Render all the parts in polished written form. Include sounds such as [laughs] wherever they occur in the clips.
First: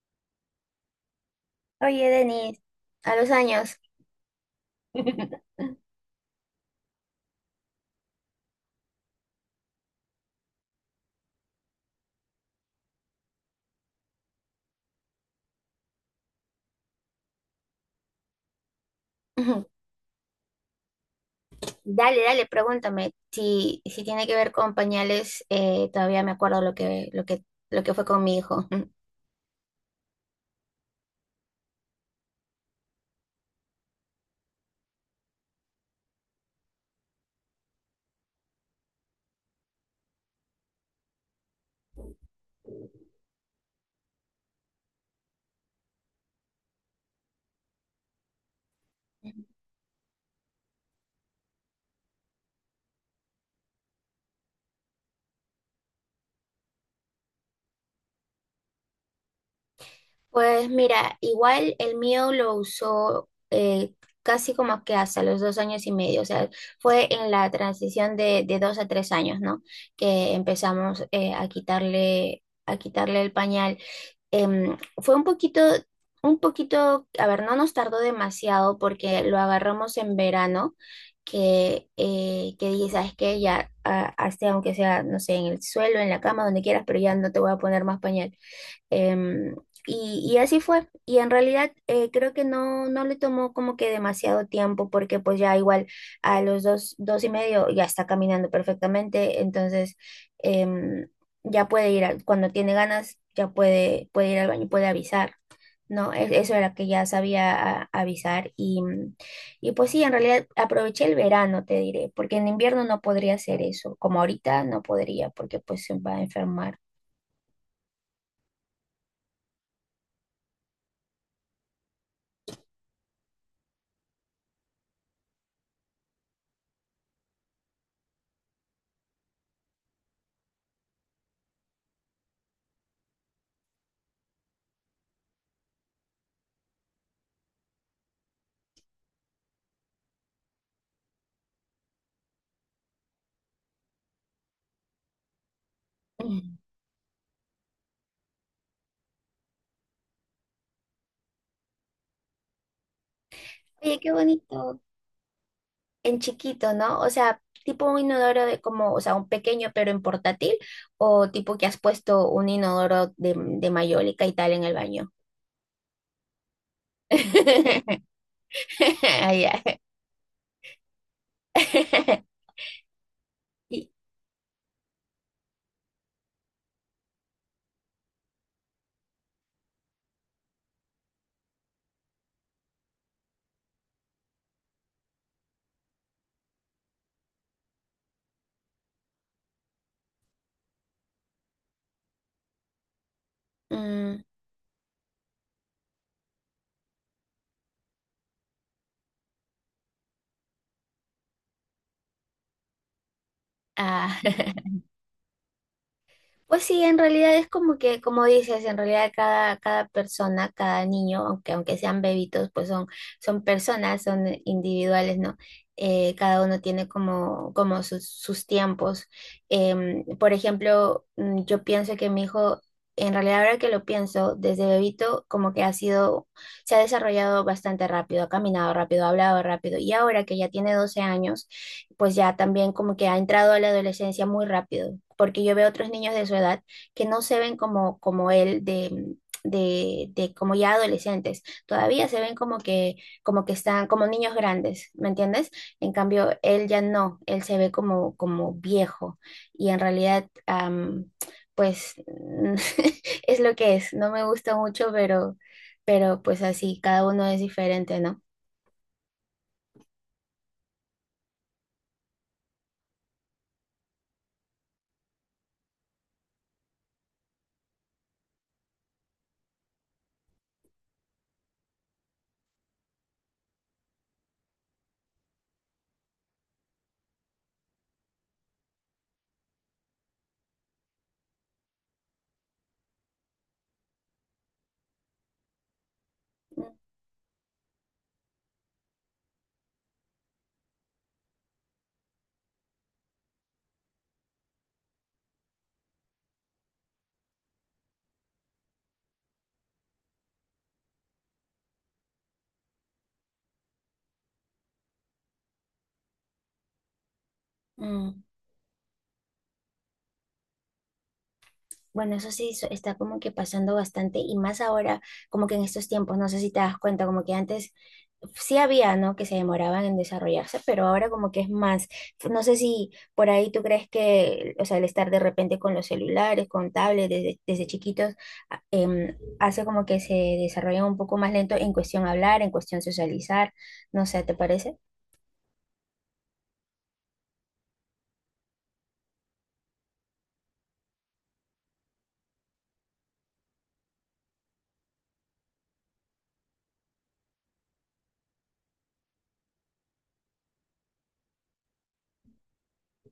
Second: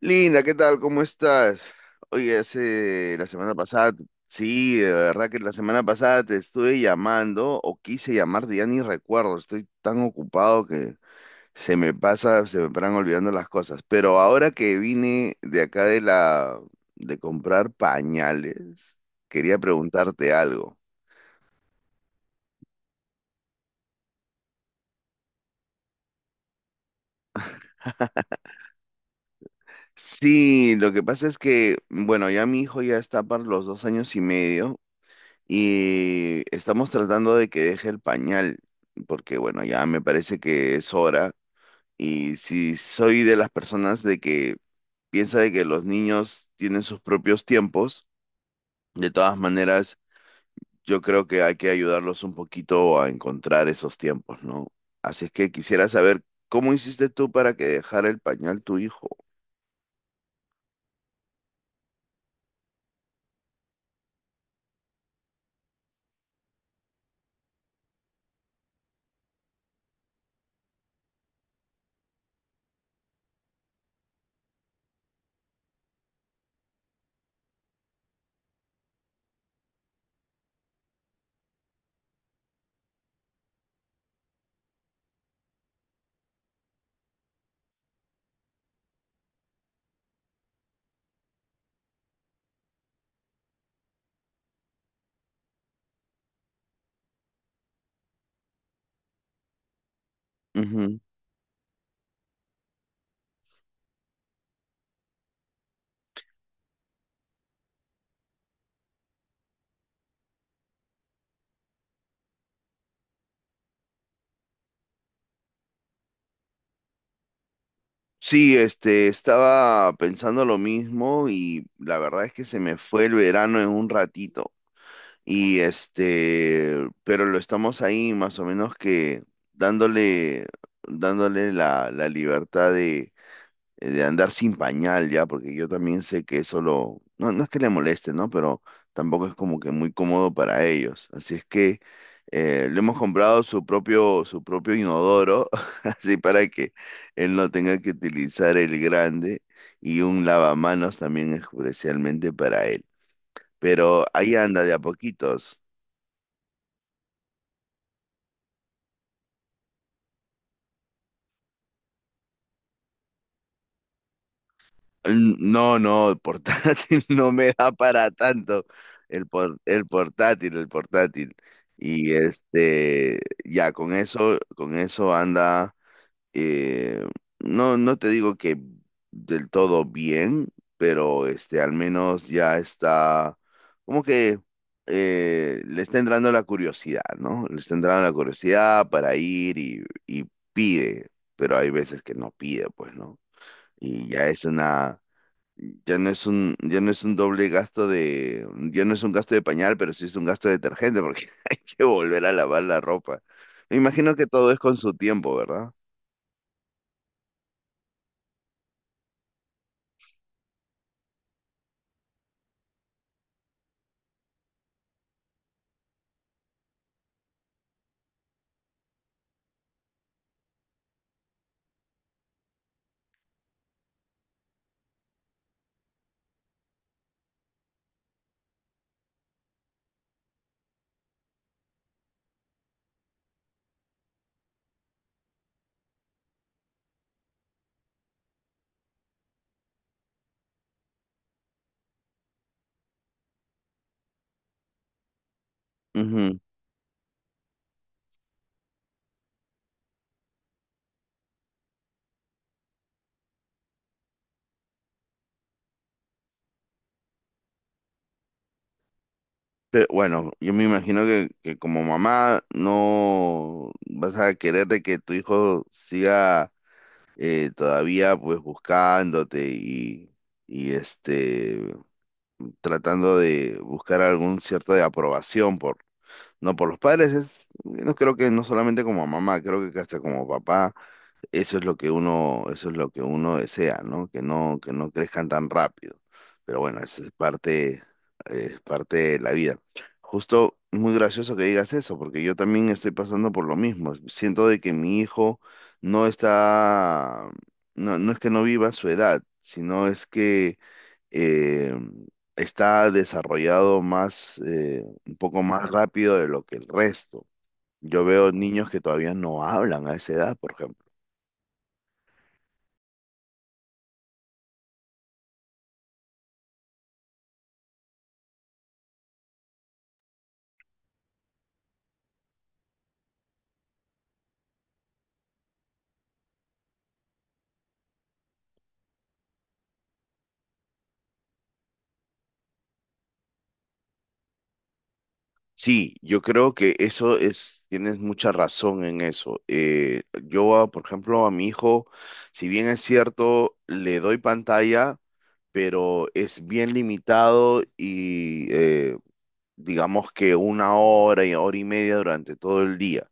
Linda, ¿qué tal? ¿Cómo estás? Oye, Oye, Denis, a hace la los semana años. pasada, sí, de verdad que la semana pasada te estuve llamando o quise llamarte, ya ni recuerdo, estoy tan ocupado que se me pasa, se me paran olvidando las cosas. Pero ahora que vine de acá de comprar pañales, quería Ujú. preguntarte algo. Dale, dale, pregúntame , si tiene que ver con pañales, todavía me acuerdo lo que fue con mi hijo. Ujú. Sí, lo que pasa es que, bueno, ya mi hijo ya está para los dos años y medio y estamos tratando de que deje el pañal, porque bueno, ya me parece que es hora. Y si soy de las personas de que piensa de que los niños tienen sus propios tiempos, de todas maneras, yo creo que hay que ayudarlos un poquito a encontrar esos tiempos, ¿no? Así es que quisiera saber, ¿cómo hiciste tú para que dejara el pañal tu hijo? Pues mira, igual el mío lo usó casi como que hasta los 2 años y medio, o sea, fue en la transición de 2 a 3 años, ¿no? Que empezamos a quitarle el pañal. Fue un poquito, a ver, no nos tardó demasiado porque lo agarramos en verano, que dije, ¿sabes qué? Ya, ah, hazte aunque sea, no sé, en el suelo, en la cama, donde quieras, pero ya no te voy a poner más pañal. Em, y así fue. Y en realidad creo que no le tomó como que demasiado tiempo porque pues ya igual a los dos, dos y medio ya está caminando perfectamente. Entonces Ujú. em, ya puede ir, cuando tiene ganas, ya puede ir al baño, puede avisar. No, eso era que ya sabía avisar y pues sí, en realidad aproveché el verano, te diré, porque en invierno no podría hacer eso, como ahorita no podría, porque pues se va a enfermar. Sí, este, estaba pensando lo mismo y la verdad es que se me fue el verano en un ratito. Y este, pero lo estamos ahí más o menos que dándole, dándole la libertad de andar sin pañal ya, porque yo también sé que eso lo, no, no es que le moleste, ¿no? Pero tampoco es como que muy cómodo para ellos. Así es que le hemos comprado su propio inodoro, [laughs] así para Mm. que él no tenga que utilizar el grande y un lavamanos también especialmente para él. Oye, Pero qué ahí anda de bonito. a poquitos. En chiquito, ¿no? O sea, tipo un inodoro de como, o sea, un pequeño pero en portátil, o tipo que has puesto un inodoro de mayólica y tal en el baño. No, no, el portátil [laughs] no me da para [laughs] tanto. Ah, ya. El portátil, el portátil. Y [laughs] este, ya Y, con eso anda, eh, no, no te digo que del todo bien, pero este, al menos ya está, como que le está entrando la curiosidad, ¿no? Le está entrando la curiosidad para ir y pide, pero hay veces que no pide, pues, ¿no? Y mm, ya es una ya no es un, ya no es un doble gasto de, ya no es un gasto de pañal, pero sí es un gasto de detergente porque [laughs] hay que volver a lavar la ropa. Me ah. imagino que todo es [laughs] con su tiempo, ¿verdad? Pues sí, en realidad es como que, como dices, en realidad cada persona, cada niño, aunque sean bebitos, pues son personas, son individuales, ¿no? Cada uno tiene como sus tiempos. Por ejemplo, yo pienso que mi hijo, en realidad ahora que lo pienso, desde bebito como que ha sido, se ha desarrollado bastante rápido, ha caminado rápido, ha hablado rápido, y ahora que ya tiene 12 años, pues ya también como que ha entrado a la adolescencia muy rápido, porque yo veo otros niños de su edad que no se ven como él de como ya adolescentes, todavía se ven como que están como niños grandes, ¿me entiendes? En cambio, Ujú. él ya no, él se ve como viejo y en realidad, pues [laughs] es lo que es, no me gusta mucho, pero pues así, cada uno es diferente, ¿no? Bueno, yo me imagino que como mamá no vas a querer de que tu hijo siga todavía pues buscándote y este tratando de buscar algún cierto de aprobación por, no, por los padres es, no creo que no solamente como mamá, creo que hasta como papá, eso es lo que uno, eso es lo que uno desea, ¿no? Que no, que no crezcan tan rápido. Pero bueno, eso es parte de la vida. Justo muy gracioso que digas eso, porque yo también estoy pasando por lo mismo. Siento de que mi hijo no está, no, no es que no viva su edad, sino es que eh, está desarrollado más, un poco más rápido de lo que el resto. Yo Mm. veo niños que todavía no hablan a esa edad, por ejemplo. Bueno, eso sí está como que pasando bastante y más ahora, como que en estos tiempos, no sé si te das cuenta, como que antes sí había, ¿no? Que se demoraban en desarrollarse, pero ahora como que es más, no sé si por ahí tú crees que, o sea, el estar de repente con los celulares, con tablets desde chiquitos, hace como que se desarrollan un poco más lento en cuestión hablar, en cuestión socializar, no sé, ¿te parece? Sí, yo creo que eso es, tienes mucha razón en eso. Yo, por ejemplo, a mi hijo, si bien es cierto, le doy pantalla, pero es bien limitado y digamos que una hora y hora y media durante todo el día.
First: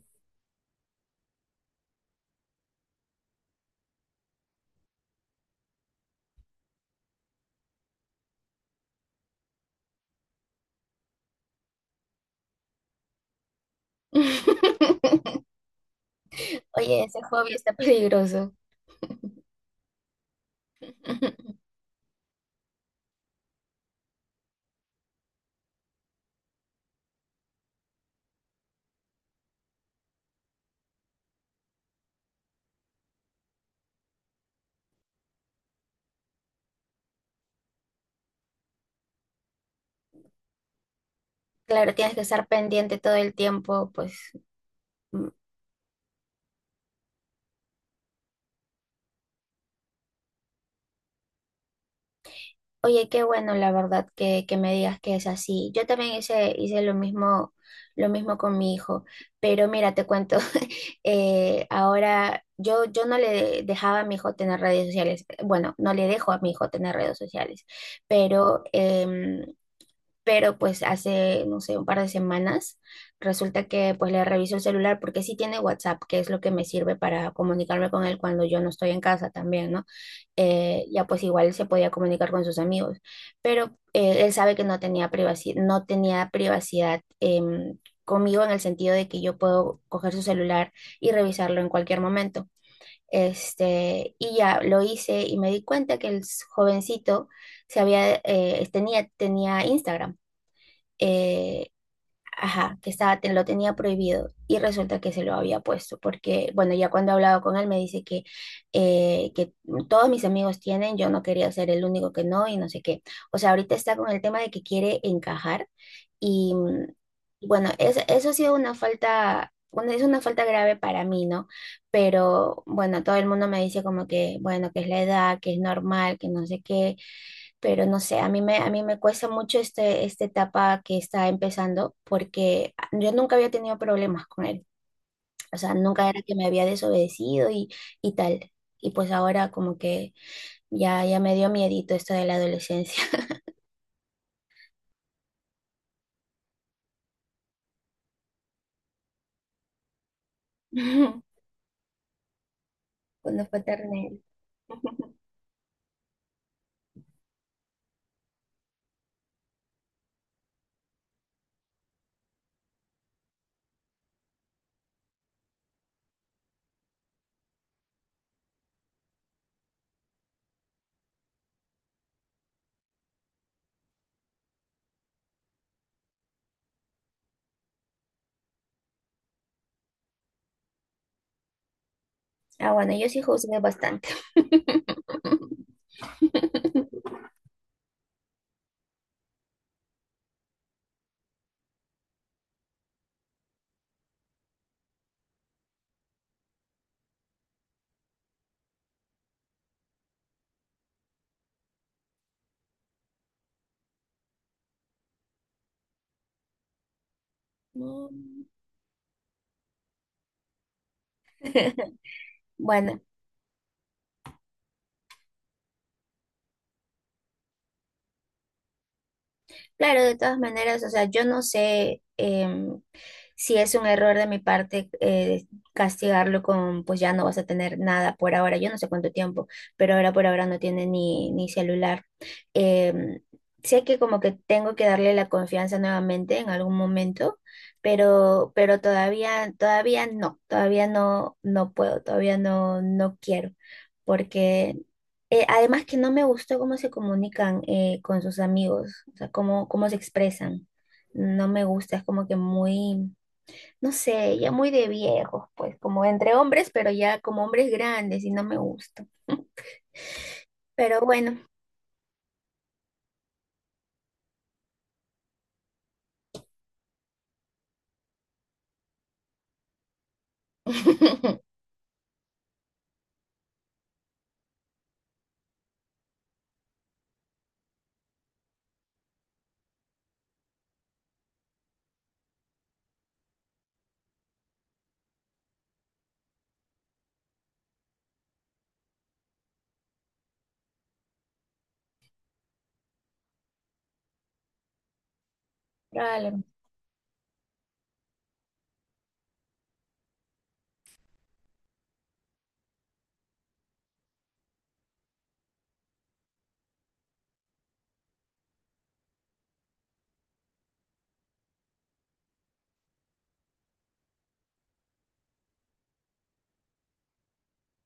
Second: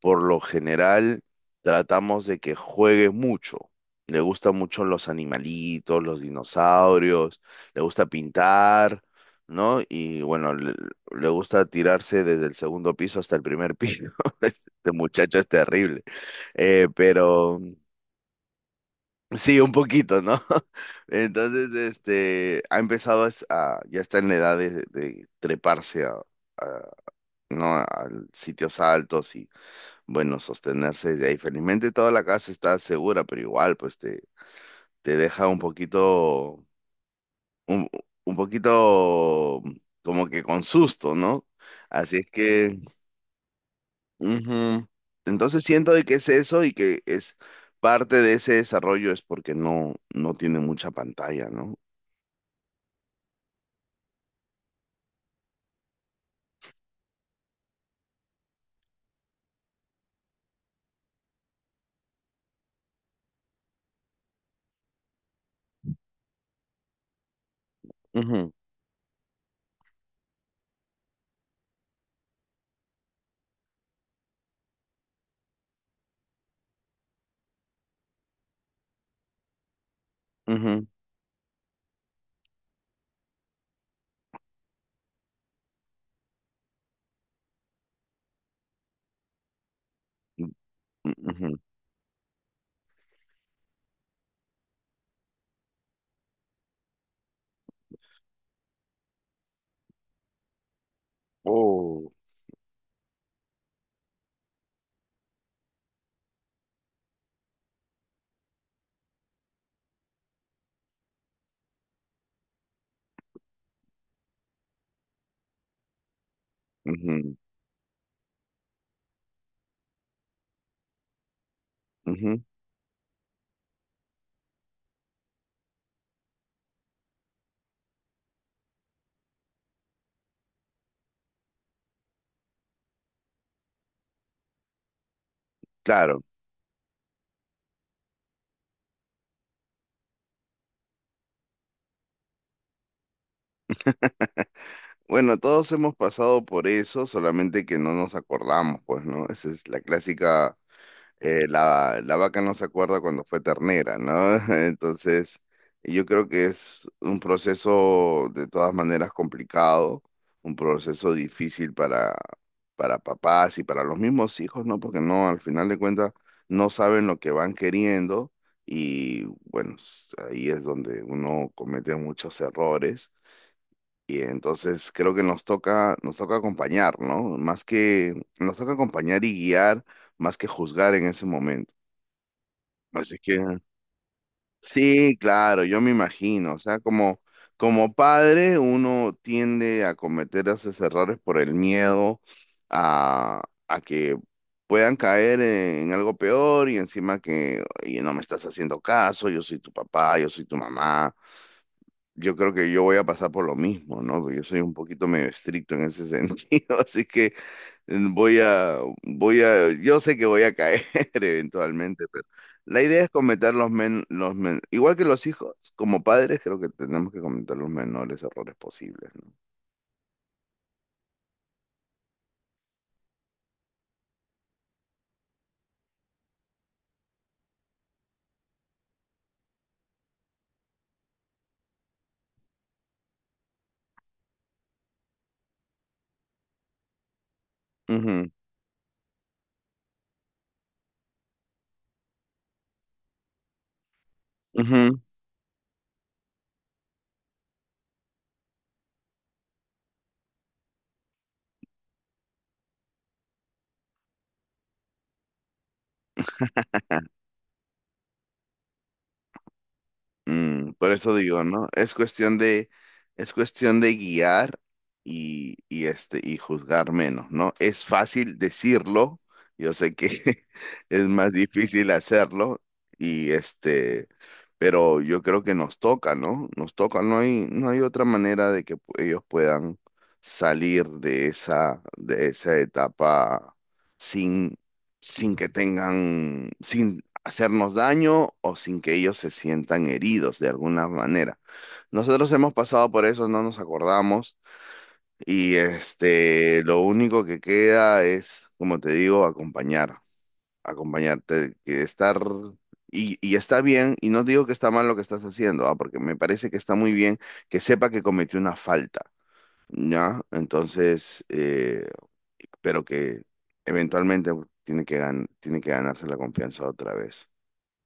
Por lo general, tratamos de que juegue mucho. Le gustan mucho los animalitos, los dinosaurios, le gusta pintar, ¿no? Y bueno, le gusta tirarse desde el segundo piso hasta el primer piso. [laughs] Este muchacho es [laughs] terrible. Oye, ese hobby Pero está peligroso. sí, un poquito, ¿no? [laughs] [laughs] Entonces, este, ha empezado a, ya está en la edad de treparse a, no a sitios altos y bueno, sostenerse de ahí. Felizmente toda la casa está segura, pero igual pues te deja un, un poquito como que con susto, ¿no? Claro, tienes Así que es estar que, pendiente todo el tiempo, pues. ujú. Mm. Entonces siento de que es eso y que es parte de ese desarrollo es porque no, no tiene mucha pantalla, ¿no? Oye, qué bueno, la verdad, que me digas que es así. Yo también hice lo mismo con mi hijo, pero mira, te cuento, [laughs] ahora yo no le dejaba a mi hijo tener redes sociales, bueno, no le dejo a mi hijo tener redes sociales, Ujú, pero em, pero pues hace, no sé, un par de semanas, resulta que pues le reviso el celular porque sí tiene WhatsApp, que es lo que me sirve para comunicarme con él cuando yo no estoy en casa también, ¿no? Ujú, Ya pues igual se podía comunicar con sus amigos, pero él sabe que no tenía privacidad, no tenía privacidad conmigo en el sentido de que yo puedo coger su celular y ujú. revisarlo en cualquier momento. Este, y ya lo hice y me di cuenta que el jovencito tenía Instagram eh, Oh, ajá, que estaba, lo tenía prohibido y resulta que se lo había puesto, porque, bueno, ya cuando he hablado con él me dice que todos mis amigos tienen, yo no quería ser el único que no y no sé qué. O sea, ahorita está con el tema de que quiere encajar y ujú, bueno, eso ha sido una falta. Es una falta grave para mí, ¿no? ujú. Pero bueno, todo el mundo me dice como que, bueno, que es la edad, que es normal, que no sé qué, pero no sé, a mí me cuesta mucho este, esta etapa que está empezando porque yo nunca había tenido problemas con él, o sea, nunca era Claro. que me había desobedecido y tal. Y pues ahora como que ya me dio miedito esto de la adolescencia. Bueno, todos hemos pasado por eso, solamente que no nos acordamos, pues, ¿no? Esa es la clásica, [laughs] la, la vaca no se acuerda cuando fue Cuando fue ternera, ternero. ¿no? [laughs] [laughs] Entonces, yo creo que es un proceso de todas maneras complicado, un proceso difícil para papás y para los mismos hijos, ¿no? Porque no, al final de cuentas, no saben lo que van queriendo y, bueno, ahí es donde uno comete muchos errores y entonces creo que nos toca acompañar, ¿no? Más que, nos toca acompañar y guiar, más que juzgar en ese momento. Ah, bueno, yo Así sí que, juzgué bastante. sí, claro, yo me imagino, o sea, como, [laughs] como padre uno tiende a cometer esos errores por el miedo a, a que puedan caer en algo peor y encima que, oye, no me estás haciendo caso, yo soy tu papá, yo soy tu mamá. Yo creo que yo voy a pasar por lo mismo, ¿no? Porque yo soy un poquito medio estricto en ese sentido, [laughs] así que voy [laughs] a, voy a, yo sé que voy a caer [laughs] eventualmente, pero la Bueno, idea es cometer los men, igual que los hijos, como padres, creo que tenemos que cometer los menores errores posibles, no. claro, de todas maneras, o sea, yo no sé, si es un error de mi parte, castigarlo con, pues ya no vas a tener nada por ahora, yo no sé cuánto tiempo, pero ahora por ahora no tiene ni celular. Em, Sé que como que tengo que darle la confianza nuevamente en algún momento, Ujú, pero todavía no, no puedo, todavía no, no quiero, porque ujú. Además que no me gustó cómo se comunican con sus amigos, o sea, cómo se expresan. No me gusta, es como que muy, no sé, ya muy de viejos, pues, como entre hombres, pero ya como hombres grandes y no me gusta. [laughs] Mm, por Pero eso bueno. digo, ¿no? Es cuestión de guiar y este, y juzgar menos, ¿no? Es fácil decirlo, yo sé que [laughs] es más [laughs] difícil hacerlo, y este, pero yo creo que nos toca, ¿no? Nos toca, no hay, no hay otra manera de que ellos puedan salir de esa etapa sin, sin que tengan, hacernos daño o sin que ellos se sientan heridos de alguna manera. Nosotros hemos pasado por eso, no nos acordamos y Claro, este, lo único que queda es, como te digo, acompañar, acompañarte, que estar y está bien y no digo que está mal lo que estás haciendo, ah, porque me parece que está muy bien que sepa que cometió una falta, ¿ya? Entonces, pero que eventualmente tiene que tiene que ganarse la confianza otra vez.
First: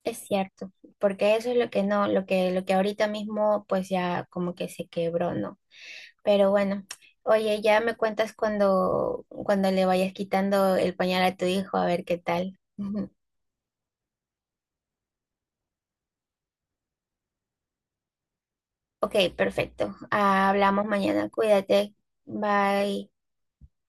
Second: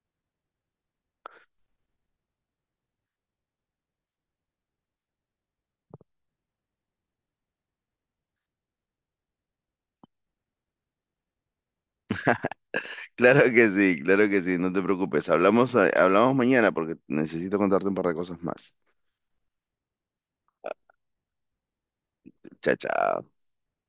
es cierto, porque eso es lo que no, lo que ahorita mismo pues ya como que se quebró, ¿no? Pero bueno, oye, ya me cuentas cuando le vayas quitando el pañal a tu hijo, a ver qué tal. [laughs] Claro que sí, no te preocupes. Hablamos, hablamos mañana porque necesito contarte un par de cosas más. Ok, perfecto. Ah, hablamos mañana, cuídate. Chao, Bye. chao.